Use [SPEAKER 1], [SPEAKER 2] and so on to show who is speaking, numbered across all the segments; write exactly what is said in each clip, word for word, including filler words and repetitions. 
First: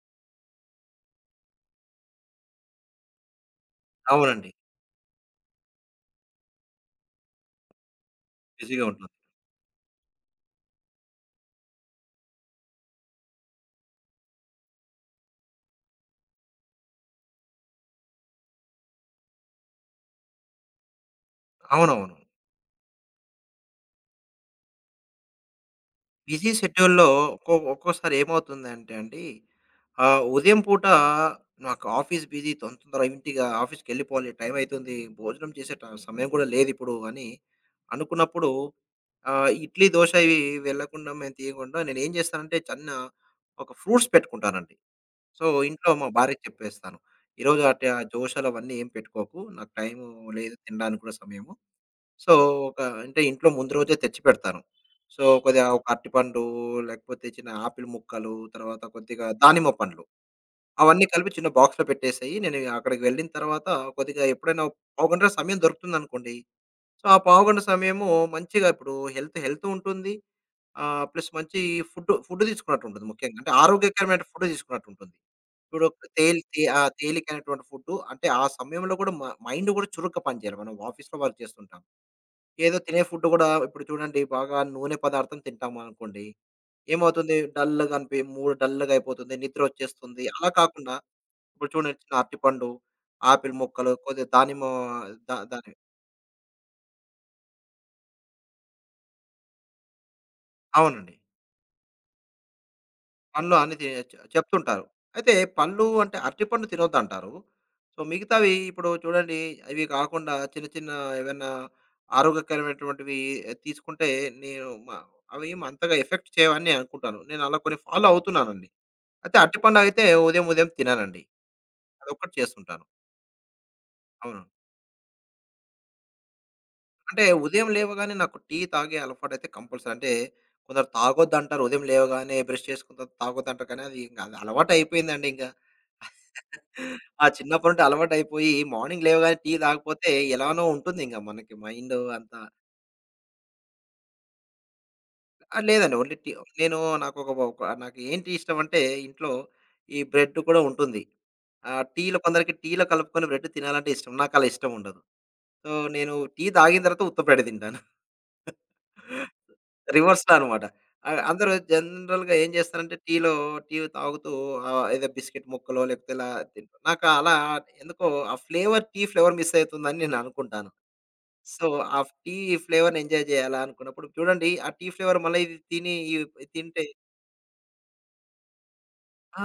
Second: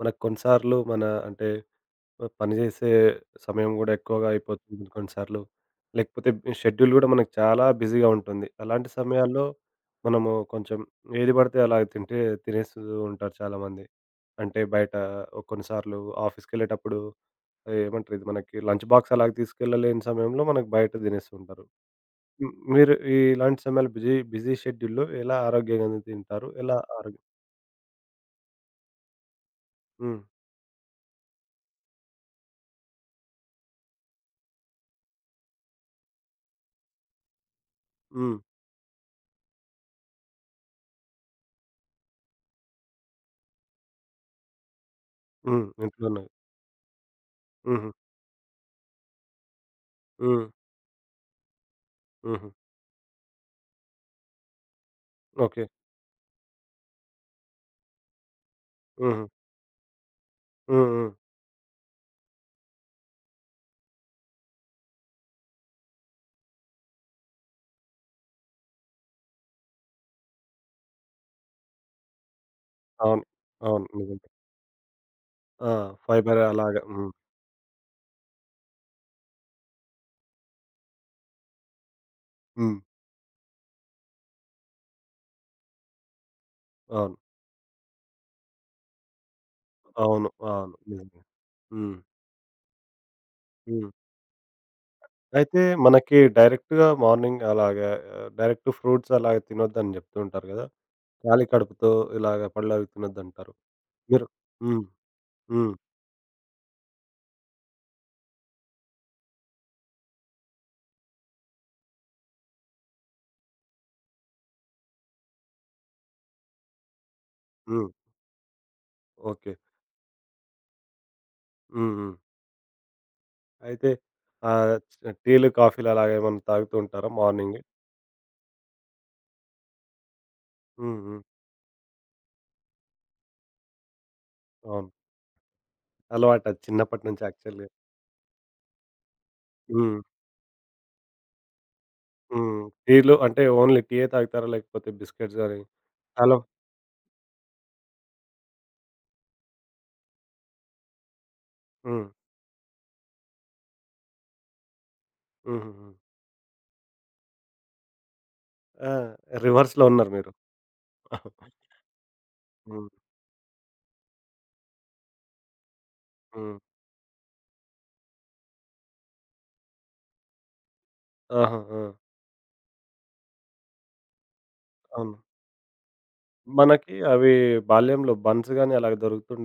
[SPEAKER 1] మనకు కొన్నిసార్లు మన అంటే పని చేసే సమయం గూడా ఎక్కువగా
[SPEAKER 2] అవునండి.
[SPEAKER 1] అయిపోతుంది కొన్నిసార్లు. లేకపోతే షెడ్యూల్ గూడా మనకు చాలా బిజీగా ఉంటుంది.
[SPEAKER 2] బిజీగా
[SPEAKER 1] అలాంటి
[SPEAKER 2] ఉంటుంది.
[SPEAKER 1] సమయాల్లో మనము కొంచెం ఏది పడితే అలా తింటే తినేస్తూ ఉంటారు చాలామంది. అంటే బయట కొన్నిసార్లు ఆఫీస్‌కెళ్ళేటప్పుడు ఏమంటారు ఇది మనకి లంచ్ బాక్స్ అలాగ తీసుకెళ్ళలేని సమయంలో మనకు బయట తినేస్తూ ఉంటారు.
[SPEAKER 2] అవునవును.
[SPEAKER 1] హ్మ్. మీరు ఈ ఇలాంటి సమయాలు బిజీ బిజీ షెడ్యూల్‌లో ఎలా ఆరోగ్యంగా
[SPEAKER 2] బిజీ
[SPEAKER 1] తింటారు? ఎలా
[SPEAKER 2] షెడ్యూల్‌లో
[SPEAKER 1] ఆరోగ్యం
[SPEAKER 2] ఒక్కో ఒక్కోసారి ఏమవుతుందంటే అండి,
[SPEAKER 1] హ్మ్.
[SPEAKER 2] ఆహ్, ఉదయం పూట నాకు ఆఫీస్ బిజీ, తొం తొందరగా ఇంటికి ఆఫీస్‌కెళ్ళిపోవాలి, టైం అయితుంది. భోజనం చేసే ట సమయం కూడా లేదిప్పుడు అని
[SPEAKER 1] హ్మ్.
[SPEAKER 2] అనుకున్నప్పుడు ఆహ్, ఇడ్లీ, దోస ఇవి వెళ్ళకుండా మేము తీయకుండా నేనేం చేస్తానంటే చిన్న ఒక ఫ్రూట్స్ పెట్టుకుంటానండి. సో,
[SPEAKER 1] హ్మ్.
[SPEAKER 2] ఇంట్లో మా
[SPEAKER 1] ఇంట్లోనే.
[SPEAKER 2] భార్యకి చెప్పేస్తాను, "ఈరోజు అట్ట
[SPEAKER 1] హుహు.
[SPEAKER 2] దోసలు అవన్నీ ఏం పెట్టుకోకు. నాకు టైము
[SPEAKER 1] హ్మ్.
[SPEAKER 2] లేదు తినడానికి కూడా సమయము." సో,
[SPEAKER 1] హుహు.
[SPEAKER 2] ఒక అంటే ఇంట్లో ముందు రోజే తెచ్చిపెడతాను. So,
[SPEAKER 1] okay.
[SPEAKER 2] కొద్దిగా ఒక అరటిపండు, లేకపోతే చిన్న ఆపిల్ ముక్కలు, తర్వాత
[SPEAKER 1] హుహు.
[SPEAKER 2] కొద్దిగా దానిమ్మ పండ్లు
[SPEAKER 1] హ్మ్.
[SPEAKER 2] అవన్నీ
[SPEAKER 1] హ్మ్.
[SPEAKER 2] కలిపి చిన్న బాక్స్‌లో పెట్టేసేయి. నేను అక్కడికి వెళ్ళిన తర్వాత కొద్దిగా ఎప్పుడైనా పావుగంట సమయం దొరుకుతుందనుకోండి. సో, ఆ పావుగంట సమయము మంచిగా ఇప్పుడు హెల్త్ హెల్త్ ఉంటుంది. ఆహ్, ప్లస్ మంచి ఫుడ్ ఫుడ్ తీసుకున్నట్టు ఉంటుంది
[SPEAKER 1] అవును.
[SPEAKER 2] ముఖ్యంగా. అంటే
[SPEAKER 1] అవును.
[SPEAKER 2] ఆరోగ్యకరమైన
[SPEAKER 1] నిజమే.
[SPEAKER 2] ఫుడ్ తీసుకున్నట్టు ఉంటుంది.
[SPEAKER 1] ఆ!
[SPEAKER 2] ఇప్పుడు
[SPEAKER 1] ఫైబర్
[SPEAKER 2] తేలి తే
[SPEAKER 1] అలాగా.
[SPEAKER 2] ఆహ్,
[SPEAKER 1] హ్మ్.
[SPEAKER 2] తేలికైనటువంటి ఫుడ్ అంటే ఆ సమయంలో కూడా మ మైండ్ కూడా చురుగ్గా పనిచేయాలి. మనం ఆఫీస్‌లో వర్క్ చేస్తుంటాం. ఏదో
[SPEAKER 1] హ్మ్.
[SPEAKER 2] తినే ఫుడ్ గూడా ఇప్పుడు చూడండి, బాగా నూనె పదార్థం తింటామనుకోండి,
[SPEAKER 1] అవును.
[SPEAKER 2] ఏమవుతుంది, డల్‌గా అనిపి మూడ్ డల్‌గా అయిపోతుంది. నిద్రొచ్చేస్తుంది.
[SPEAKER 1] అవును.
[SPEAKER 2] అలా
[SPEAKER 1] అవును.
[SPEAKER 2] కాకుండా
[SPEAKER 1] నిజమే.
[SPEAKER 2] ఇప్పుడు
[SPEAKER 1] హ్మ్.
[SPEAKER 2] చూడండి చిన్న అరటిపండు, ఆపిల్
[SPEAKER 1] హ్మ్.
[SPEAKER 2] ముక్కలు, కొద్దిగా దానిమ్మ దా
[SPEAKER 1] అయితే
[SPEAKER 2] దాని
[SPEAKER 1] మనకి డైరెక్ట్‌గా మార్నింగ్ అలాగా ఆహ్, డైరెక్ట్ ఫ్రూట్స్ అలాగా తినొద్దని జెప్తూ ఉంటారు గదా!
[SPEAKER 2] అవునండి.
[SPEAKER 1] ఖాళీ కడుపుతో ఇలాగ పళ్ళవి తినొద్దంటారు.
[SPEAKER 2] పండ్లు అన్ని తినేయొచ్చు
[SPEAKER 1] మీరు హ్మ్.
[SPEAKER 2] చెప్తుంటారు. అయితే
[SPEAKER 1] హ్మ్.
[SPEAKER 2] పళ్ళు అంటే అరటిపండు తినొద్దంటారు. సో, మిగతావి ఇప్పుడు చూడండి, ఇవి కాకుండా చిన్న చిన్న ఏవన్నా ఆరోగ్యకరమైనటువంటివి తీసుకుంటే, నేను మ అవేం అంతగా ఎఫెక్ట్ చేయవని నేను అనుకుంటాను. నేను అలా కొన్ని
[SPEAKER 1] హ్మ్.
[SPEAKER 2] ఫాలో అవుతున్నానండి. అయితే
[SPEAKER 1] ఓకే.
[SPEAKER 2] అరటిపండయితే ఉదయం, ఉదయం తిననండి.
[SPEAKER 1] హ్మ్. హ్మ్.
[SPEAKER 2] అదొక్కటి చేస్తుంటాను.
[SPEAKER 1] అయితే
[SPEAKER 2] అవును.
[SPEAKER 1] ఆహ్, టీలు, కాఫీలు అలాగేమన్నా తాగుతూ ఉంటారా
[SPEAKER 2] అంటే
[SPEAKER 1] మార్నింగ్?
[SPEAKER 2] ఉదయం లేవగానే నాకు టీ తాగే అలవాటైతే కంపల్సరీ. అంటే కొందరు
[SPEAKER 1] హ్మ్. హ్మ్.
[SPEAKER 2] తాగొద్దంటారు. ఉదయం లేవగానే బ్రష్ చేసుకున్న తర్వాత తాగొద్దంటారు. కానీ అది ఇంక అది
[SPEAKER 1] అవును.
[SPEAKER 2] అలవాటయిపోయిందండి ఇంక.
[SPEAKER 1] అలవాటది చిన్నప్పటి నుంచి
[SPEAKER 2] ఆ
[SPEAKER 1] యాక్చువల్‌గా.
[SPEAKER 2] చిన్నప్పటి నుండి అలవాటయిపోయి మార్నింగ్ లేవగానే టీ
[SPEAKER 1] హ్మ్.
[SPEAKER 2] తాగకపోతే ఎలానో ఉంటుందింక మనకి మైండ్ అంతా.
[SPEAKER 1] హ్మ్. టీలో అంటే ఓన్లీ టీయే తాగుతారా? లేకపోతే బిస్కెట్స్
[SPEAKER 2] ఆ,
[SPEAKER 1] గాని
[SPEAKER 2] లేదండి. Only tea.
[SPEAKER 1] హలో.
[SPEAKER 2] నేను, నాకొక ఒక ఒక- నాకు ఏంటి ఇష్టమంటే, ఇంట్లో ఈ బ్రెడ్ కూడా ఉంటుంది. ఆ,
[SPEAKER 1] హ్మ్.
[SPEAKER 2] టీలో కొందరికి టీలో కలుపుకొని బ్రెడ్ తినాలంటే ఇష్టం. నాకలా ఇష్టముండదు. సో,
[SPEAKER 1] హుహుహు.
[SPEAKER 2] నేను టీ తాగిన తర్వాత ఉత్తపేడ తింటాను.
[SPEAKER 1] ఆ! రివర్స్‌లో ఉన్నారు మీరు.
[SPEAKER 2] రివర్స్‌లో అనమాట. ఆహ్, అందరూ జనరల్‌గా ఏం
[SPEAKER 1] హ్మ్.
[SPEAKER 2] చేస్తారంటే టీలో, టీ తాగుతూ ఆహ్, ఏదో బిస్కెట్ ముక్కలో లేకపోతే ఇలా
[SPEAKER 1] హ్మ్.
[SPEAKER 2] తింటారు. నాకు అలా ఎందుకో ఆ ఫ్లేవర్ టీ ఫ్లేవర్ మిస్ అవుతుందని నేను అనుకుంటాను.
[SPEAKER 1] ఆహా!
[SPEAKER 2] సో,
[SPEAKER 1] ఆ!
[SPEAKER 2] ఆ టీ ఫ్లేవర్‌ని ఎంజాయ్ చేయాలా అనుకున్నప్పుడు చూడండి, ఆ టీ
[SPEAKER 1] అవును.
[SPEAKER 2] ఫ్లేవర్ మళ్ళీ ఇది తిని ఇది తింటే.
[SPEAKER 1] మనకి అవి బాల్యంలో బన్స్ గాని అలాగ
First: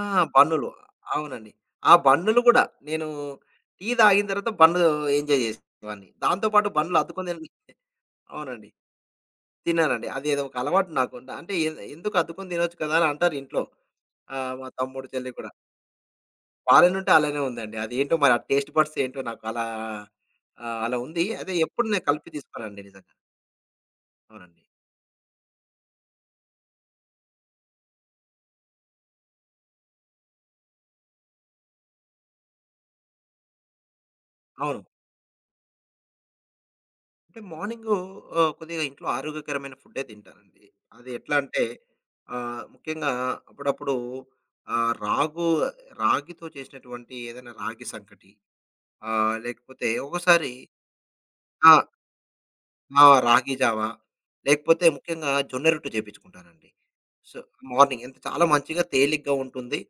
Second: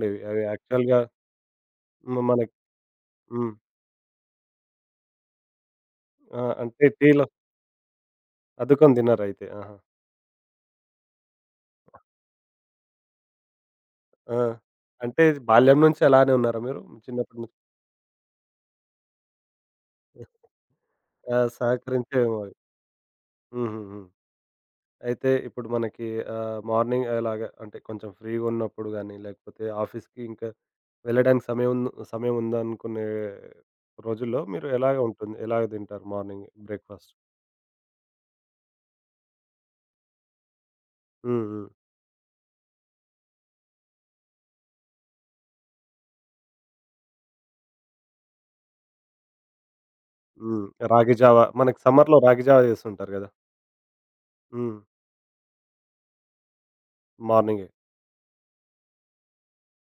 [SPEAKER 2] ఆ,
[SPEAKER 1] అవి
[SPEAKER 2] బన్నులు.
[SPEAKER 1] యాక్చువల్‌గా
[SPEAKER 2] అవునండి. ఆ
[SPEAKER 1] మ
[SPEAKER 2] బన్నులు
[SPEAKER 1] మనకి
[SPEAKER 2] కూడా నేను
[SPEAKER 1] హ్మ్.
[SPEAKER 2] టీ తాగిన తర్వాత బన్ను ఎంజాయ్ చేసేవాడిని.
[SPEAKER 1] ఆ!
[SPEAKER 2] దాంతో పాటు
[SPEAKER 1] అంటే
[SPEAKER 2] బన్నులు
[SPEAKER 1] టీలో
[SPEAKER 2] అద్దుకొని తిన్ అవునండి.
[SPEAKER 1] అద్దుకొని తిన్నారయితే. ఆహా!
[SPEAKER 2] తిన్నానండి. అది ఏదో ఒక అలవాటు నాకుండ. అంటే ఎ ఎందుకు అద్దుకొని తినొచ్చు కదా అని అంటారు ఇంట్లో.
[SPEAKER 1] ఆ!
[SPEAKER 2] ఆహ్, మా తమ్ముడు,
[SPEAKER 1] అంటే
[SPEAKER 2] చెల్లి కూడా.
[SPEAKER 1] బాల్యం నుంచి అలానే ఉన్నారా మీరు?
[SPEAKER 2] వాళ్ళ నుండి అలానే
[SPEAKER 1] చిన్నప్పటి నుంచి
[SPEAKER 2] ఉందండి. అదేంటో మరి ఆ టేస్ట్ బడ్స్ ఏంటో నాకు అలా, ఆహ్, అలా ఉంది.
[SPEAKER 1] ఆ!
[SPEAKER 2] అదే ఎప్పుడు నేను కలిపి
[SPEAKER 1] సహకరించేవేమో అవి.
[SPEAKER 2] తీసుకోనండి నిజంగా.
[SPEAKER 1] హుహుహు.
[SPEAKER 2] అవునండి.
[SPEAKER 1] అయితే ఇప్పుడు మనకి ఆహ్, మార్నింగ్ ఎలాగా అంటే కొంచెం ఫ్రీగా ఉన్నప్పుడు గాని, లేకపోతే ఆఫీస్‌కి ఇంకా వెళ్ళడానికి సమయం ఉన్న- సమయం ఉందనుకునే రోజుల్లో మీరు
[SPEAKER 2] అవును.
[SPEAKER 1] ఎలాగ ఉంటుంది? ఎలాగ తింటారు మార్నింగ్ బ్రేక్‌ఫాస్ట్?
[SPEAKER 2] అంటే మార్నింగు ఆహ్, కొద్దిగా ఇంట్లో ఆరోగ్యకరమైన ఫుడ్డే తింటానండి. అది ఎట్లా
[SPEAKER 1] హ్మ్.
[SPEAKER 2] అంటే
[SPEAKER 1] హ్మ్.
[SPEAKER 2] ఆహ్, ముఖ్యంగా అప్పుడప్పుడు ఆహ్, రాగు రాగితో చేసినటువంటి ఏదైనా రాగి సంకటి, ఆహ్, లేకపోతే ఒక్కోసారి
[SPEAKER 1] హ్మ్. రాగి జావ.
[SPEAKER 2] ఆ,
[SPEAKER 1] మనకి సమ్మర్‌లో రాగి జావ
[SPEAKER 2] ఆ,
[SPEAKER 1] చేస్తుంటారు గదా!
[SPEAKER 2] రాగి జావా,
[SPEAKER 1] హ్మ్.
[SPEAKER 2] లేకపోతే ముఖ్యంగా జొన్న రొట్టె చేపించుకుంటానండి. సో,
[SPEAKER 1] మార్నింగే.
[SPEAKER 2] మార్నింగ్ ఎంత చాలా మంచిగా తేలిగ్గా ఉంటుంది.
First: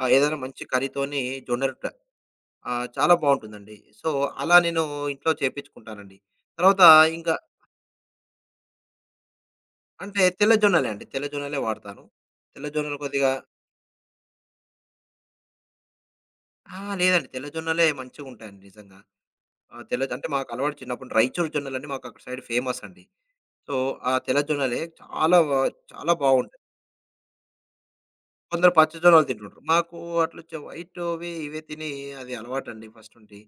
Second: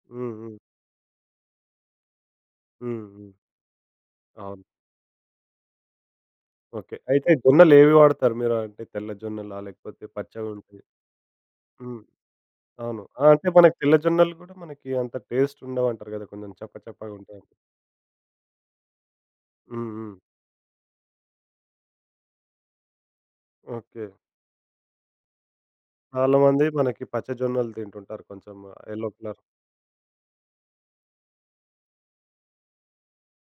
[SPEAKER 2] ఆహ్,
[SPEAKER 1] హ్మ్.
[SPEAKER 2] ఏదైనా
[SPEAKER 1] హ్మ్.
[SPEAKER 2] మంచి కర్రీతోని జొన్న రొట్టె ఆహ్,
[SPEAKER 1] హ్మ్.
[SPEAKER 2] చాలా
[SPEAKER 1] హ్మ్.
[SPEAKER 2] బావుంటుందండి. సో, అలా
[SPEAKER 1] అవును.
[SPEAKER 2] నేను ఇంట్లో చేపించుకుంటానండి. తర్వాత
[SPEAKER 1] ఓకే. అయితే
[SPEAKER 2] ఇంకా
[SPEAKER 1] జొన్నలేవి వాడతారు మీరు? అంటే తెల్ల జొన్నలా? లేకపోతే
[SPEAKER 2] అంటే తెల్ల
[SPEAKER 1] పచ్చగుంటాయి?
[SPEAKER 2] జొన్నలే అండి. తెల్ల జొన్నలే
[SPEAKER 1] హ్మ్.
[SPEAKER 2] వాడతాను. తెల్ల జొన్నలు
[SPEAKER 1] అవును. ఆ!
[SPEAKER 2] కొద్దిగా.
[SPEAKER 1] అంటే మనకి తెల్ల జొన్నలు గూడా మనకి అంత టేస్ట్ ఉండవంటారు గదా! కొంచెం చప్ప
[SPEAKER 2] ఆ,
[SPEAKER 1] చప్పగా
[SPEAKER 2] లేదండి.
[SPEAKER 1] ఉంటాయి.
[SPEAKER 2] తెల్ల జొన్నలే మంచిగుంటాయండి నిజంగా. ఆహ్,
[SPEAKER 1] హ్మ్.
[SPEAKER 2] తెల్ల
[SPEAKER 1] హ్మ్.
[SPEAKER 2] అంటే మాకు అలవాటు. చిన్నప్పుడు రాయచూరు జొన్నలని మాకు అక్కడ సైడ్ ఫేమస్ అండి. So,
[SPEAKER 1] okay.
[SPEAKER 2] ఆ తెల్ల జొన్నలే చాలా వ చాలా బావుంటాయి.
[SPEAKER 1] చాలామంది మనకి పచ్చ జొన్నలు తింటుంటారు కొంచెం
[SPEAKER 2] కొందరు పచ్చ
[SPEAKER 1] యెల్లో
[SPEAKER 2] జొన్నలు
[SPEAKER 1] కలర్.
[SPEAKER 2] తింటుంటారు. మాకు అట్లొచ్చే వైటువి, ఇవే తిని అది అలవాటండి ఫస్ట్ నుండి.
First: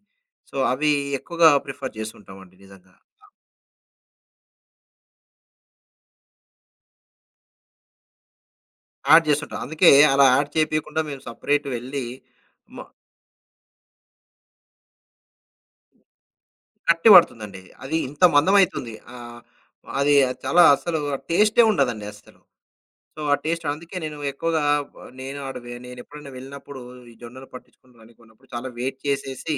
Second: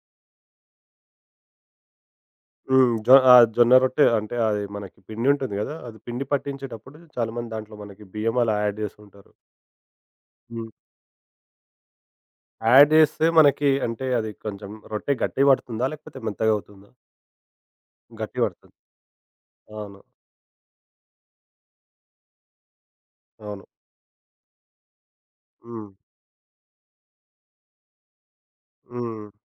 [SPEAKER 2] సో, అవి ఎక్కువగా ప్రిఫర్ చేస్తుంటామండి
[SPEAKER 1] హ్మ్.
[SPEAKER 2] నిజంగా.
[SPEAKER 1] జొ ఆ జొన్న రొట్టె అంటే అది మనకి పిండి ఉంటుంది గదా! అది పిండి పట్టించేటప్పుడు చాలామంది దాంట్లో మనకి బియ్యం అలా యాడ్
[SPEAKER 2] యాడ్
[SPEAKER 1] జేస్తుంటారు.
[SPEAKER 2] చేస్తుంటాం. అందుకే అలా యాడ్
[SPEAKER 1] హ్మ్.
[SPEAKER 2] చేపియకుండా మేము సెపరేట్ వెళ్లి. మ
[SPEAKER 1] యాడ్ జేస్తే మనకి అంటే అది కొంచెం రొట్టె గట్టిగ పడుతుందా? లేకపోతే మెత్తగా అవుతుందా?
[SPEAKER 2] గట్టి పడుతుందండి. అది ఇంత
[SPEAKER 1] గట్టిగ పడుతుంది.
[SPEAKER 2] మందమైతుంది. ఆహ్,
[SPEAKER 1] అవును.
[SPEAKER 2] అది చాలా అసలు టేస్టే ఉండదండి అస్సలు. సో, ఆ టేస్ట్
[SPEAKER 1] అవును.
[SPEAKER 2] అందుకే నేను ఎక్కువగా, ఆ, నేను ఆడ వె
[SPEAKER 1] హ్మ్.
[SPEAKER 2] నేనెప్పుడైనా వెళ్ళినప్పుడు ఈ జొన్నలు పట్టించుకోవడానికి కొన్నప్పుడు చాలా వెయిట్
[SPEAKER 1] హ్మ్.
[SPEAKER 2] చేసేసి,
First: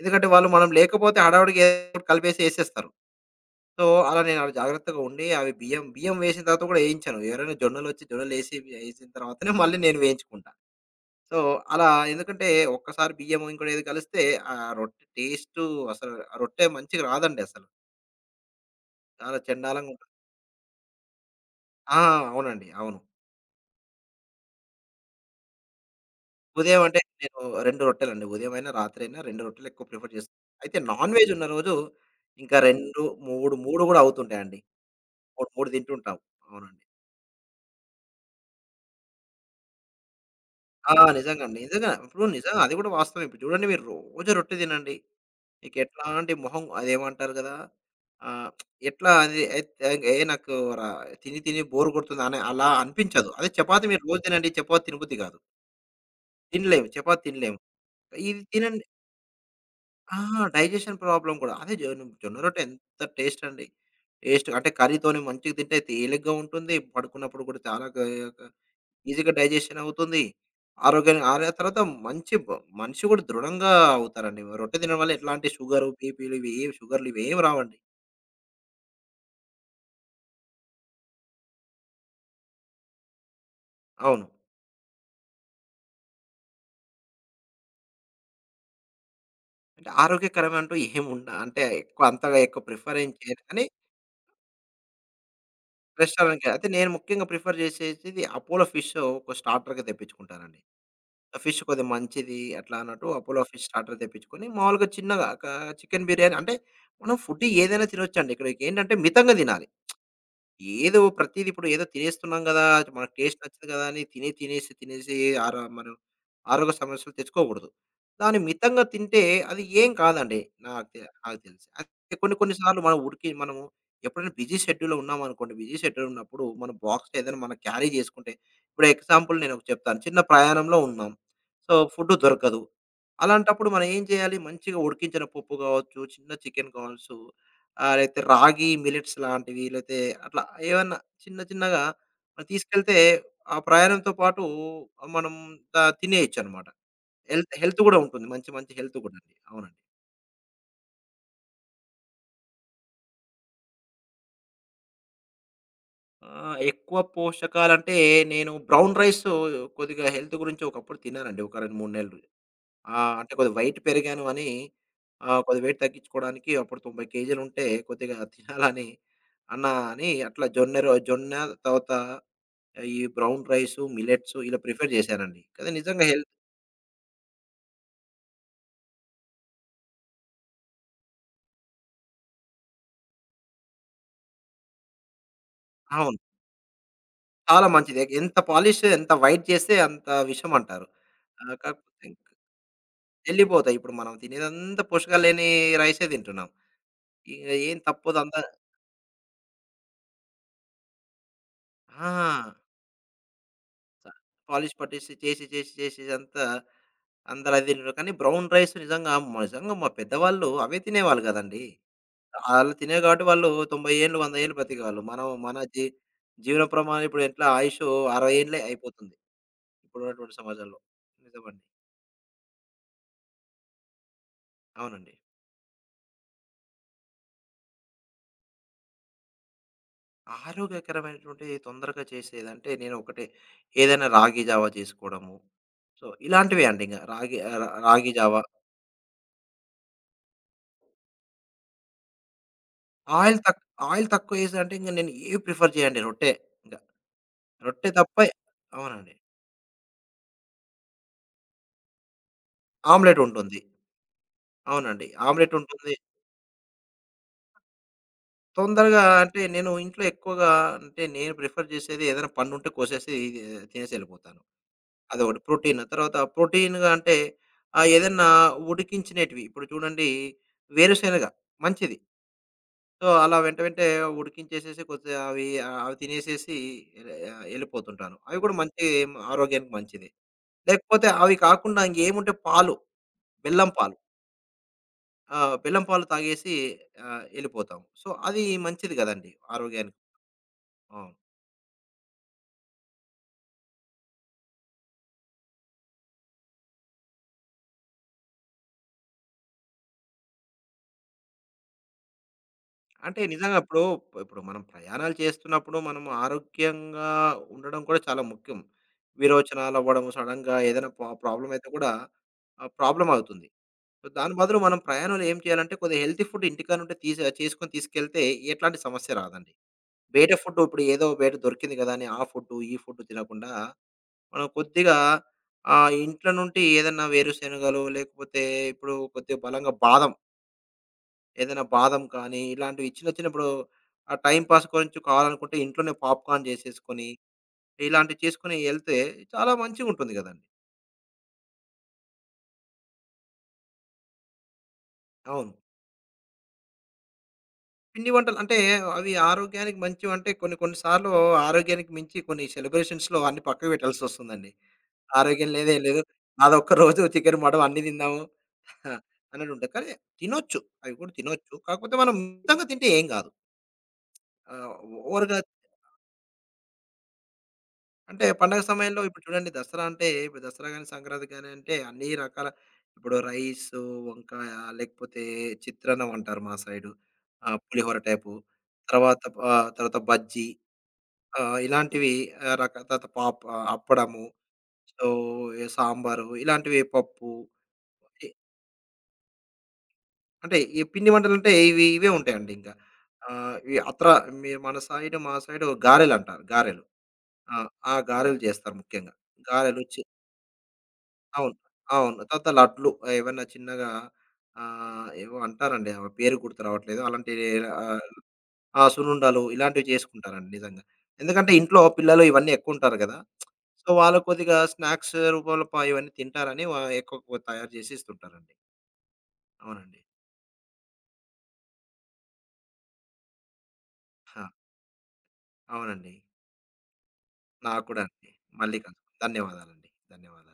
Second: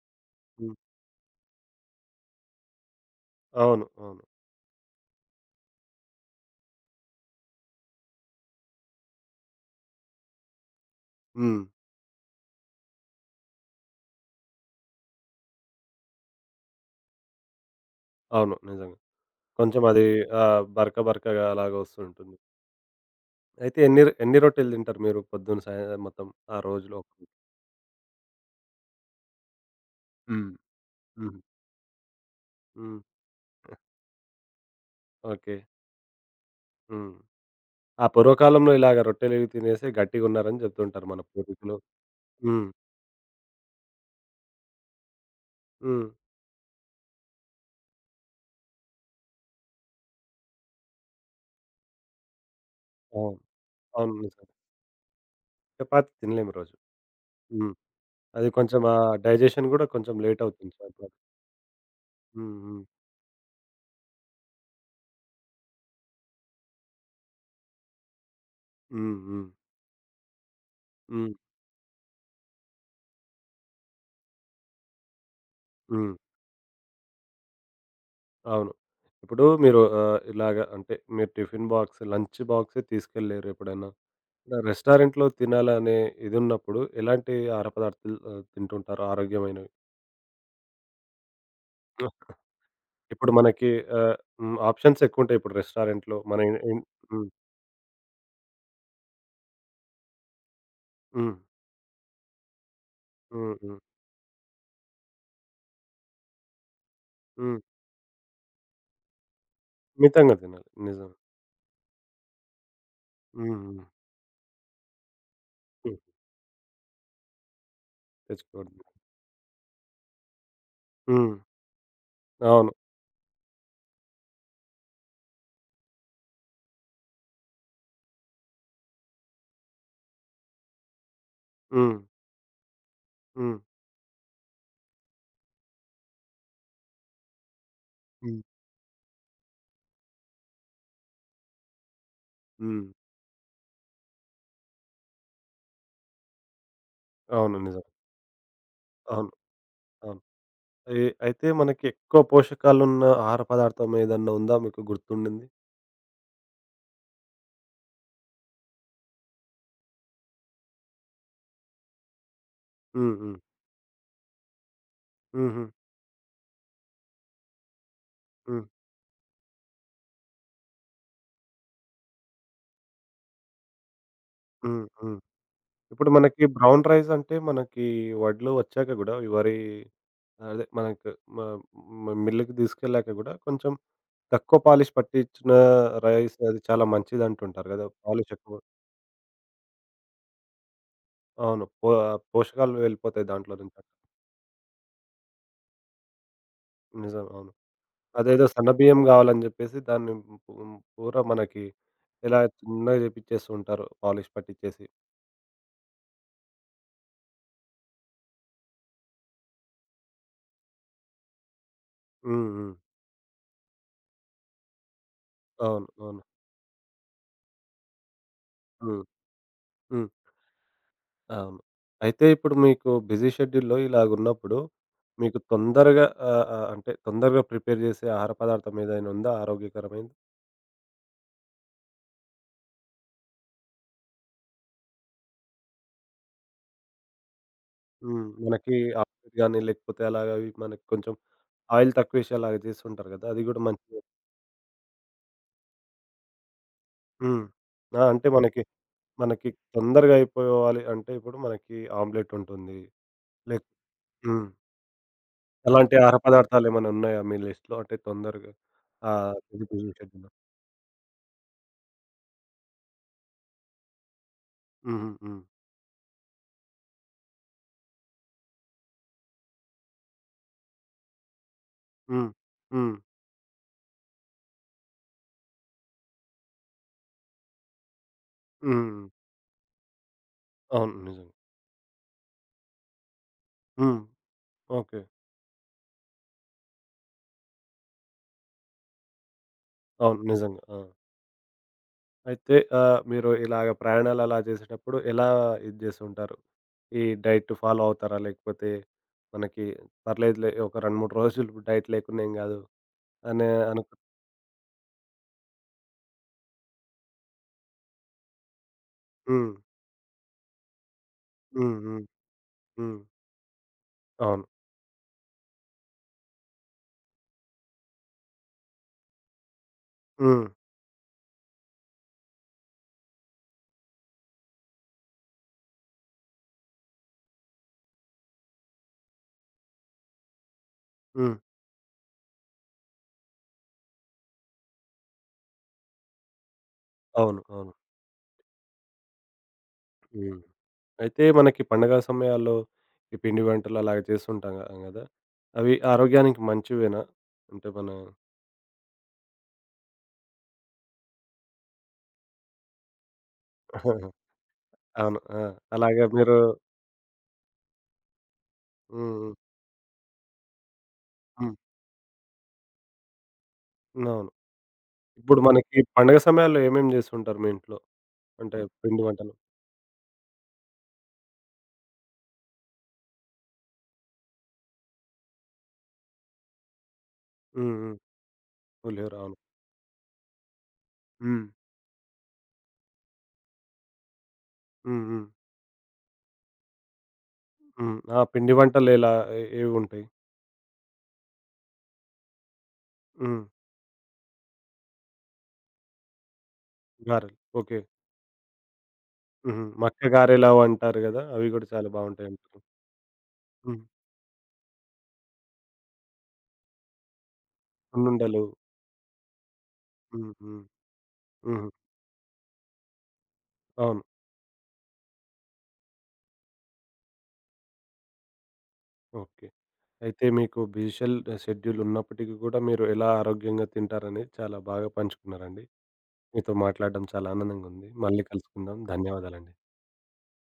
[SPEAKER 2] ఎందుకంటే వాళ్ళు మనం
[SPEAKER 1] హ్మ్.
[SPEAKER 2] లేకపోతే హడావుడిగా ఏదో ఒకటి కలిపేసి ఏసేస్తారు. సో,
[SPEAKER 1] అవును.
[SPEAKER 2] అలా
[SPEAKER 1] అవును.
[SPEAKER 2] నేను అలా జాగ్రత్తగా ఉండి, అవి బియ్యం బియ్యం వేసిన తర్వాత కూడా ఏయించను. ఎవరైనా జొన్నలొచ్చి జొన్నలేసి ఏసిన తర్వాతనే మళ్ళీ నేను వేయించుకుంటా. సో,
[SPEAKER 1] హ్మ్.
[SPEAKER 2] అలా, ఎందుకంటే ఒక్కసారి బియ్యం ఇంకోటేది కలిస్తే ఆ రొట్టె టేస్టు అసలు, ఆ రొట్టె మంచిగా రాదండి అసలు.
[SPEAKER 1] అవును. నిజంగా.
[SPEAKER 2] చాలా
[SPEAKER 1] కొంచెం
[SPEAKER 2] చెండాలంగా ఉంటుంది.
[SPEAKER 1] అది ఆహ్, బరక బరకగా అలాగ
[SPEAKER 2] ఆ,
[SPEAKER 1] వస్తూ ఉంటుంది.
[SPEAKER 2] అవునండి. అవును.
[SPEAKER 1] అయితే ఎన్ని ఎన్ని రొట్టెలు తింటారు మీరు పొద్దున, సాయం మొత్తం ఆ
[SPEAKER 2] ఉదయం అంటే
[SPEAKER 1] రోజులో?
[SPEAKER 2] నేను రెండు రొట్టెలండి. ఉదయమైనా, రాత్రైనా రెండు రొట్టెలు ఎక్కువ ప్రిఫర్ చేస్తా.
[SPEAKER 1] హ్మ్.
[SPEAKER 2] అయితే నాన్ వెజ్
[SPEAKER 1] హుహు.
[SPEAKER 2] ఉన్న రోజు ఇంకా
[SPEAKER 1] హ్మ్.
[SPEAKER 2] రెండు, మూడు, మూడు కూడా అవుతుంటాయండి. మూడు,
[SPEAKER 1] ఓకే.
[SPEAKER 2] మూడు తింటుంటాం. అవునండి.
[SPEAKER 1] హ్మ్. ఆ పూర్వకాలంలో ఇలాగ రొట్టెలివి తినేసి గట్టిగున్నారని
[SPEAKER 2] ఆ,
[SPEAKER 1] జెప్తుంటారు మన
[SPEAKER 2] నిజంగండి.
[SPEAKER 1] పూర్వీకులు.
[SPEAKER 2] నిజంగా. ఇప్పుడు నిజంగా
[SPEAKER 1] హ్మ్.
[SPEAKER 2] అది గూడా వాస్తవమే. ఇప్పుడు చూడండి, మీరు రోజు రొట్టె తినండి, మీకు
[SPEAKER 1] హ్మ్.
[SPEAKER 2] ఎట్లాంటి మొహం అదేమంటారు గదా. ఆహ్, ఎట్లా అది ఎత్ ఎ నాకు రా తిని తిని బోర్ కొడుతుంది అని అలా అనిపించదు.
[SPEAKER 1] అవును.
[SPEAKER 2] అదే చపాతీ మీరు
[SPEAKER 1] అవును.
[SPEAKER 2] రోజు తినండి,
[SPEAKER 1] నిజమే.
[SPEAKER 2] చపాతీ తినబుద్ధి గాదు.
[SPEAKER 1] చపాతీ తినలేము రోజు.
[SPEAKER 2] తినలేము. చపాతీ తినలేము.
[SPEAKER 1] హ్మ్.
[SPEAKER 2] ఇది
[SPEAKER 1] అది కొంచెం
[SPEAKER 2] తినండి.
[SPEAKER 1] ఆ డైజెషన్ గూడా కొంచెం
[SPEAKER 2] ఆ,
[SPEAKER 1] లేట్ అవుతుంది
[SPEAKER 2] డైజెషన్
[SPEAKER 1] చపాతీ.
[SPEAKER 2] ప్రాబ్లమ్ కూడా. అదే జొ జొన్న
[SPEAKER 1] హ్మ్.
[SPEAKER 2] రొట్టె
[SPEAKER 1] హ్మ్.
[SPEAKER 2] ఎంత టేస్ట్ అండి. టేస్ట్ అంటే కర్రీతోని మంచిగా తింటే తేలిగ్గా ఉంటుంది. పడుకున్నప్పుడు కూడా చాలా గ గ
[SPEAKER 1] హ్మ్.
[SPEAKER 2] ఈజీగా
[SPEAKER 1] హ్మ్.
[SPEAKER 2] డైజెషన్ అవుతుంది. ఆరోగ్యాన్ని
[SPEAKER 1] హ్మ్.
[SPEAKER 2] ఆర తర్వాత మంచి బ మనిషి కూడా దృఢంగా అవుతారండి. రొట్టె తినడం వల్ల ఎట్లాంటి షుగరు,
[SPEAKER 1] హ్మ్.
[SPEAKER 2] బీపీలు ఇవి ఏమి షుగర్‌లు ఇవేమి రావండి.
[SPEAKER 1] అవును. ఇప్పుడు మీరు ఆహ్, ఇలాగ అంటే మీరు టిఫిన్ బాక్స్, లంచ్ బాక్సే తీసుకెళ్ళలేరెప్పుడైనా?
[SPEAKER 2] అవును.
[SPEAKER 1] రెస్టారెంట్‌లో తినాలనే ఇదున్నప్పుడు ఎలాంటి ఆహార పదార్థాలు ఆహ్, తింటుంటారు ఆరోగ్యమైనవి?
[SPEAKER 2] అంటే ఆరోగ్యకరం అంటూ ఏమి ఉండ, అంటే ఎక్కువ అంతగా ఎక్కువ ప్రిఫర్ ఏం
[SPEAKER 1] ఇప్పుడు
[SPEAKER 2] చేయను. కానీ
[SPEAKER 1] మనకి ఆహ్, హ్మ్. ఆప్షన్స్ ఎక్కువుంటాయి ఇప్పుడు రెస్టారెంట్‌లో. మన
[SPEAKER 2] రెస్టారెంట్‌కి
[SPEAKER 1] ఇన్
[SPEAKER 2] అయితే
[SPEAKER 1] ఇన్
[SPEAKER 2] నేను ముఖ్యంగా
[SPEAKER 1] హ్మ్.
[SPEAKER 2] ప్రిఫర్ చేసేది అపోలో ఫిష్ ఒక స్టార్టర్‌గా తెప్పించుకుంటానండి.
[SPEAKER 1] హ్మ్.
[SPEAKER 2] ఫిష్ కొద్దిగా మంచిది అట్లా అన్నట్టు అపోలో
[SPEAKER 1] హ్మ్.
[SPEAKER 2] ఫిష్
[SPEAKER 1] హ్మ్.
[SPEAKER 2] స్టార్టర్ తెప్పించుకొని మామూలుగా చిన్నగా క చికెన్ బిర్యానీ అంటే, మనం ఫుడ్
[SPEAKER 1] హ్మ్.
[SPEAKER 2] ఏదైనా తినొచ్చండి. ఇక్కడికేంటంటే మితంగా తినాలి.
[SPEAKER 1] మితంగా తినాలి.
[SPEAKER 2] ఏదో
[SPEAKER 1] నిజం.
[SPEAKER 2] ప్రతీది ఇప్పుడు ఏదో తినేస్తున్నాం గదా. మనకు టేస్ట్
[SPEAKER 1] హ్మ్.
[SPEAKER 2] నచ్చదు
[SPEAKER 1] హ్మ్.
[SPEAKER 2] గదా అని తిని తినేసి, తినేసి, ఆరో మనం
[SPEAKER 1] హ్మ్.
[SPEAKER 2] ఆరోగ్య సమస్యలు తెచ్చుకోకూడదు. దాన్ని మితంగా
[SPEAKER 1] తెచ్చుకోవద్దు.
[SPEAKER 2] తింటే అది ఏం కాదండి. నాకు తె
[SPEAKER 1] హ్మ్.
[SPEAKER 2] నాకు తెలిసి. అయితే కొన్ని కొన్ని
[SPEAKER 1] అవును.
[SPEAKER 2] సార్లు మనం ఉడికి మనము ఎప్పుడైనా బిజీ షెడ్యూల్‌లో ఉన్నామనుకోండి. బిజీ షెడ్యూల్ ఉన్నప్పుడు మన బాక్స్‌లో ఏదైనా మనం క్యారీ జేసుకుంటే, ఇప్పుడు ఎగ్జాంపుల్ నేనొకటి చెప్తాను. చిన్న ప్రయాణంలో ఉన్నాం. సో,
[SPEAKER 1] హ్మ్.
[SPEAKER 2] ఫుడ్ దొరకదు.
[SPEAKER 1] హ్మ్.
[SPEAKER 2] అలాంటప్పుడు మనం ఏం చేయాలి? మంచిగా ఉడికించిన పప్పు కావచ్చు, చిన్న చికెన్ కావచ్చు, ఆహ్, లేతే
[SPEAKER 1] హ్మ్.
[SPEAKER 2] రాగి మిల్లెట్స్ లాంటివి, లేతే అట్లా ఏవన్నా చిన్న చిన్నగా మనం
[SPEAKER 1] హ్మ్.
[SPEAKER 2] తీసుకెళ్తే ఆ ప్రయాణంతో పాటు మనం త తినేయొచ్చనమాట. హెల్త్
[SPEAKER 1] అవును.
[SPEAKER 2] హెల్త్
[SPEAKER 1] నిజం.
[SPEAKER 2] గూడా ఉంటుంది. మంచి మంచి హెల్త్ గూడా
[SPEAKER 1] అవును.
[SPEAKER 2] అండి. అవునండి.
[SPEAKER 1] అవును. ఎ అయితే మనకి ఎక్కువ పోషకాలున్న ఆహార పదార్థం ఏదన్నా ఉందా మీకు గుర్తుండింది?
[SPEAKER 2] ఆహ్, ఎక్కువ పోషకాలంటే నేను బ్రౌన్ రైసు కొద్దిగా హెల్త్ గురించి ఒకప్పుడు తిన్నానండి. ఒక రెండు, మూడు నెలలు. ఆ,
[SPEAKER 1] హ్మ్.
[SPEAKER 2] అంటే
[SPEAKER 1] హ్మ్.
[SPEAKER 2] కొద్దిగా వెయిట్ పెరిగాను అని ఆహ్,
[SPEAKER 1] హుహు.
[SPEAKER 2] కొద్దిగా వెయిట్ తగ్గించుకోవడానికి అప్పుడు తొంభై కేజీలుంటే కొద్దిగా
[SPEAKER 1] హ్మ్.
[SPEAKER 2] తినాలని అన్న అని అట్లా జొన్న రొ జొన్న తర్వాత ఈ బ్రౌన్ రైసు, మిల్లెట్సు ఇలా
[SPEAKER 1] హ్మ్.
[SPEAKER 2] ప్రిఫర్
[SPEAKER 1] హ్మ్.
[SPEAKER 2] చేశానండి. కదా నిజంగా
[SPEAKER 1] ఇప్పుడు
[SPEAKER 2] హెల్త్.
[SPEAKER 1] మనకి బ్రౌన్ రైస్ అంటే మనకి వడ్లు వచ్చాక గూడా ఈ వరి అదే మనకు మ మ మిల్లుకి తీసుకెళ్ళాక గూడా కొంచెం తక్కువ పాలిష్ పట్టించిన
[SPEAKER 2] అవును.
[SPEAKER 1] రైస్ అది చాలా
[SPEAKER 2] చాలా
[SPEAKER 1] మంచిదంటుంటారు గదా!
[SPEAKER 2] మంచిది.
[SPEAKER 1] పాలిష్
[SPEAKER 2] ఎంత
[SPEAKER 1] ఎక్కువ
[SPEAKER 2] పాలిష్, ఎంత వైట్ చేస్తే అంత విషం అంటారు. ఆ,
[SPEAKER 1] అవును. పో
[SPEAKER 2] కాకపోతే ఇంక
[SPEAKER 1] పోషకాలు వెళ్ళిపోతాయి దాంట్లో
[SPEAKER 2] వెళ్ళిపోతాయి.
[SPEAKER 1] నుంచి.
[SPEAKER 2] ఇప్పుడు మనం తినేదంతా పోషకాలు లేని రైసే తింటున్నాం.
[SPEAKER 1] నిజం.
[SPEAKER 2] ఇక
[SPEAKER 1] అవును.
[SPEAKER 2] ఏం తప్పదు అంతా.
[SPEAKER 1] అదేదో సన్న బియ్యం గావాలని జెప్పేసి దాన్ని హ్మ్. పూరా మనకి
[SPEAKER 2] ఆ,
[SPEAKER 1] ఇలా చిన్నగా జేపిచ్చేస్తూ ఉంటారు పాలిష్
[SPEAKER 2] పాలిష్
[SPEAKER 1] పట్టిచ్చేసి.
[SPEAKER 2] పట్టేసి చేసి చేసి చేసి అంతా అందరూ అది తింటారు. కానీ బ్రౌన్ రైస్ నిజంగా నిజంగా మా పెద్దవాళ్ళు అవే తినేవాళ్ళు కదండీ.
[SPEAKER 1] హ్మ్. హ్మ్.
[SPEAKER 2] ఆళ్ళు తినేవి కాబట్టి వాళ్ళు తొంభై ఏళ్ళు, వంద ఏళ్ళు బ్రతికేవాళ్ళు. మనం మన జీ
[SPEAKER 1] అవును. అవును.
[SPEAKER 2] జీవన ప్రమాణం ఇప్పుడు ఎట్లా ఆయుషు అరవై ఏళ్ళే
[SPEAKER 1] హ్మ్.
[SPEAKER 2] అయిపోతుంది,
[SPEAKER 1] హ్మ్.
[SPEAKER 2] ఇప్పుడున్నటువంటి సమాజంలో.
[SPEAKER 1] అవును.
[SPEAKER 2] నిజమండి.
[SPEAKER 1] అయితే ఇప్పుడు మీకు బిజీ షెడ్యూల్‌లో ఇలాగున్నప్పుడు
[SPEAKER 2] అవునండి.
[SPEAKER 1] మీకు తొందరగా ఆహ్, ఆహ్, అంటే తొందరగా ప్రిపేర్ జేసే ఆహార పదార్థం ఏదైనా ఉందా ఆరోగ్యకరమైనది?
[SPEAKER 2] ఆరోగ్యకరమైనటువంటి తొందరగా చేసేదంటే నేను ఒకటే, ఏదైనా రాగి జావా చేసుకోవడము. సో, ఇలాంటివే అండి ఇంగ. రాగి, ఆహ్, రాగి
[SPEAKER 1] హ్మ్.
[SPEAKER 2] జావ.
[SPEAKER 1] మనకి ఆమ్లెట్ గాని లేకపోతే అలాగా అవి మనకి కొంచెం ఆయిల్ తక్కువేసేలాగా చేస్తుంటారు గదా!
[SPEAKER 2] ఆయిల్
[SPEAKER 1] అది
[SPEAKER 2] తక్
[SPEAKER 1] గూడా మంచిదే.
[SPEAKER 2] ఆయిల్ తక్కువేసి అంటే ఇంక నేను ఏవి ప్రిఫర్ చేయనండి. రొట్టె. ఇంక
[SPEAKER 1] హ్మ్.
[SPEAKER 2] రొట్టె
[SPEAKER 1] ఆ!
[SPEAKER 2] తప్ప.
[SPEAKER 1] అంటే మనకి,
[SPEAKER 2] అవునండి.
[SPEAKER 1] మనకి తొందరగా అయిపోవాలి అంటే ఇప్పుడు మనకి ఆమ్లెట్ ఉంటుంది.
[SPEAKER 2] ఆమ్లెట్ ఉంటుంది.
[SPEAKER 1] లేక్ హ్మ్.
[SPEAKER 2] అవునండి. ఆమ్లెట్ ఉంటుంది.
[SPEAKER 1] అలాంటి ఆహార పదార్థాలేమన్నా ఉన్నాయా మీ లిస్ట్‌లో? అంటే తొందరగా
[SPEAKER 2] తొందరగా
[SPEAKER 1] ఆహ్,
[SPEAKER 2] అంటే
[SPEAKER 1] ఇది
[SPEAKER 2] నేను ఇంట్లో
[SPEAKER 1] చేసేద్దాం.
[SPEAKER 2] ఎక్కువగా, అంటే నేను ప్రిఫర్ చేసేది ఏదైనా పండుంటే కోసేసి ఇది తినేసి ఎళ్ళిపోతాను.
[SPEAKER 1] హుహు.
[SPEAKER 2] అదొకటి
[SPEAKER 1] హ్మ్.
[SPEAKER 2] ప్రోటీన్. తర్వాత ప్రోటీన్‌గా అంటే ఆహ్, ఏదన్నా ఉడికించినేటివి ఇప్పుడు చూడండి, వేరుశెనగ మంచిది.
[SPEAKER 1] హ్మ్. హ్మ్.
[SPEAKER 2] సో, అలా వెంట వెంటే ఉడికించేసేసి కొద్దిగా అవి, ఆహ్, అవి తినేసేసి, ఎ ఆహ్, ఎళ్ళిపోతుంటాను. అవి కూడా మంచి
[SPEAKER 1] హ్మ్.
[SPEAKER 2] ఆరోగ్యానికి మంచిది.
[SPEAKER 1] అవును.
[SPEAKER 2] లేకపోతే
[SPEAKER 1] నిజంగా.
[SPEAKER 2] అవి కాకుండా ఇంకేముంటే పాలు, బెల్లం పాలు.
[SPEAKER 1] హ్మ్. ఓకే.
[SPEAKER 2] ఆ, బెల్లం పాలు తాగేసి ఆహ్, ఎళ్ళిపోతాం. సో, అది మంచిది గదండీ ఆరోగ్యానికి.
[SPEAKER 1] అవును. నిజంగా. ఆ!
[SPEAKER 2] అవును.
[SPEAKER 1] అయితే ఆహ్, మీరు ఇలాగ ప్రయాణాలు అలా చేసేటప్పుడు ఎలా ఇది చేస్తుంటారు? ఈ డైట్ ఫాలో అవుతారా? లేకపోతే మనకి పర్లేదులే ఒక రెండు, మూడు రోజులు డైట్ లేకున్నా ఏం గాదు
[SPEAKER 2] అంటే
[SPEAKER 1] అనే
[SPEAKER 2] నిజంగా ఇప్పుడు,
[SPEAKER 1] అనుకు
[SPEAKER 2] ఇప్పుడు మనం ప్రయాణాలు చేస్తున్నప్పుడు మనం ఆరోగ్యంగా ఉండడం కూడా చాలా ముఖ్యం.
[SPEAKER 1] హ్మ్.
[SPEAKER 2] విరోచనాలవ్వడం, సడెన్‌గా ఏదైనా ప్రా ప్రాబ్లమ్ అయితే
[SPEAKER 1] హ్మ్.
[SPEAKER 2] కూడా
[SPEAKER 1] హ్మ్.
[SPEAKER 2] ఆహ్,
[SPEAKER 1] హ్మ్.
[SPEAKER 2] ప్రాబ్లమ్ అవుతుంది. సో, దాని
[SPEAKER 1] అవును.
[SPEAKER 2] బదులు మనం ప్రయాణంలో ఏం చేయాలంటే కొద్దిగా హెల్తీ ఫుడ్ ఇంటికానుంటే తీసి చేసుకొని తీసుకెళ్తే ఎట్లాంటి సమస్య రాదండి. బయట
[SPEAKER 1] హ్మ్.
[SPEAKER 2] ఫుడ్ ఇప్పుడు ఏదో బయట దొరికింది గదా అని ఆ ఫుడ్డు, ఈ ఫుడ్డు తినకుండా మనం కొద్దిగా ఆహ్, ఇంట్లో నుండి ఏదన్నా వేరుశనగలు, లేకపోతే ఇప్పుడు కొద్దిగా బలంగా బాదం,
[SPEAKER 1] హ్మ్.
[SPEAKER 2] ఏదైనా బాదం కానీ ఇలాంటివి చిన్న చిన్న, ఇప్పుడు ఆ టైం పాస్ కొంచెం కావాలనుకుంటే ఇంట్లోనే పాప్‌కార్న్ చేసేసుకొని,
[SPEAKER 1] అవును. అవును.
[SPEAKER 2] ఇలాంటివి చేసుకొని ఎళ్తే చాలా మంచిగుంటుంది
[SPEAKER 1] హ్మ్.
[SPEAKER 2] గదండీ.
[SPEAKER 1] అయితే మనకి పండగ సమయాల్లో ఈ పిండి వంటలు అలాగా చేస్తుంటాం గా గదా!
[SPEAKER 2] అవును.
[SPEAKER 1] అవి ఆరోగ్యానికి మంచివేనా? అంటే మన
[SPEAKER 2] పిండి వంటలు అంటే అవి ఆరోగ్యానికి మంచివంటే కొన్ని కొన్ని సార్లు ఆరోగ్యానికి మించి కొన్ని సెలబ్రేషన్స్‌లో అన్ని పక్కకు
[SPEAKER 1] అవును.
[SPEAKER 2] పెట్టాల్సొస్తుందండి.
[SPEAKER 1] ఆ!
[SPEAKER 2] ఆరోగ్యం లేదు, ఏం లేదు.
[SPEAKER 1] అలాగే మీరు
[SPEAKER 2] అదొక్క రోజు చికెన్, మటన్ అన్నీ తిందాము ఆ,
[SPEAKER 1] హ్మ్.
[SPEAKER 2] అన్నట్టు ఉంటాయి. కానీ తినొచ్చు. అవి కూడా తినొచ్చు.
[SPEAKER 1] హ్మ్.
[SPEAKER 2] కాకపోతే మనం మితంగా తింటే ఏం గాదు.
[SPEAKER 1] హ్మ్. అవును.
[SPEAKER 2] ఆహ్, ఓవర్‌గా.
[SPEAKER 1] ఇప్పుడు మనకి పండగ సమయాల్లో ఏమేమి జేస్తుంటారు మీ ఇంట్లో?
[SPEAKER 2] అంటే
[SPEAKER 1] అంటే
[SPEAKER 2] పండగ సమయంలో
[SPEAKER 1] పిండి
[SPEAKER 2] ఇప్పుడు
[SPEAKER 1] వంటలు?
[SPEAKER 2] చూడండి, దసరా అంటే, ఇప్పుడు దసరా గాని, సంక్రాంతి గాని అంటే అన్ని రకాల ఇప్పుడు రైసు, వంకాయ, లేకపోతే చిత్రాన్నం అంటారు మా సైడు. ఆహ్,
[SPEAKER 1] హ్మ్. హ్మ్.
[SPEAKER 2] పులిహోర టైపు.
[SPEAKER 1] పులిహోర.
[SPEAKER 2] తర్వాత
[SPEAKER 1] అవును.
[SPEAKER 2] ఆహ్, తర్వాత బజ్జీ,
[SPEAKER 1] హ్మ్.
[SPEAKER 2] ఆహ్, ఇలాంటివి, ఆహ్, రక తర్వాత పాప్ ఆ, అప్పడము.
[SPEAKER 1] హ్మ్.
[SPEAKER 2] సో,
[SPEAKER 1] హ్మ్.
[SPEAKER 2] సాంబారు ఇలాంటివి పప్పు.
[SPEAKER 1] హ్మ్. ఆ! పిండి వంటలు ఎలా ఏ ఏవుంటాయి?
[SPEAKER 2] అంటే ఈ పిండి వంటలంటే ఇవి ఇవే ఉంటాయండి ఇంకా.
[SPEAKER 1] హ్మ్.
[SPEAKER 2] ఆహ్, ఈ అత్ర మీ మన సైడ్, మా సైడు గారెలంటారు. గారెలు.
[SPEAKER 1] గారెలు.
[SPEAKER 2] ఆ,
[SPEAKER 1] ఓకే.
[SPEAKER 2] ఆ గారెలు చేస్తారు ముఖ్యంగా.
[SPEAKER 1] హుహు.
[SPEAKER 2] గారెలు చి
[SPEAKER 1] మక్క గారెలావు అంటారు గదా! అవి
[SPEAKER 2] అవును.
[SPEAKER 1] గూడా చాలా
[SPEAKER 2] అవును. తర్వాత
[SPEAKER 1] బావుంటాయంటారు.
[SPEAKER 2] లడ్లు, ఏవన్నా
[SPEAKER 1] హ్మ్.
[SPEAKER 2] చిన్నగా ఆహ్, ఏవో అంటారండి. ఆ పేరు గుర్తు రావట్లేదు. అలాంటి, ఆహ్,
[SPEAKER 1] సున్నుండలు.
[SPEAKER 2] ఆ, సున్నుండలు ఇలాంటివి
[SPEAKER 1] హ్మ్.
[SPEAKER 2] చేసుకుంటారండి
[SPEAKER 1] హ్మ్.
[SPEAKER 2] నిజంగా. ఎందుకంటే
[SPEAKER 1] హుహు.
[SPEAKER 2] ఇంట్లో పిల్లలు ఇవన్నీ ఎక్కువుంటారు కదా. సో,
[SPEAKER 1] అవును.
[SPEAKER 2] వాళ్ళు కొద్దిగా స్నాక్స్ రూపంలో ప ఇవన్నీ తింటారని వ ఎక్కువ తయారు చేసి ఇస్తుంటారండి.
[SPEAKER 1] ఓకే.
[SPEAKER 2] అవునండి.
[SPEAKER 1] అయితే మీకు బిజిషల్ షెడ్యూల్ ఉన్నప్పటికీ గూడా మీరు ఎలా ఆరోగ్యంగా తింటారనేది
[SPEAKER 2] ఆ,
[SPEAKER 1] చాలా బాగా పంచుకున్నారండి.
[SPEAKER 2] అవునండి.
[SPEAKER 1] మీతో మాట్లాడడం చాలా
[SPEAKER 2] నాకు
[SPEAKER 1] ఆనందంగుంది.
[SPEAKER 2] కూడా
[SPEAKER 1] మళ్ళీ
[SPEAKER 2] అండి. మళ్ళీ
[SPEAKER 1] కలుసుకుందాం.
[SPEAKER 2] కలుద్దాం.
[SPEAKER 1] ధన్యవాదాలండి.
[SPEAKER 2] ధన్యవాదాలండి. ధన్యవాదాలు.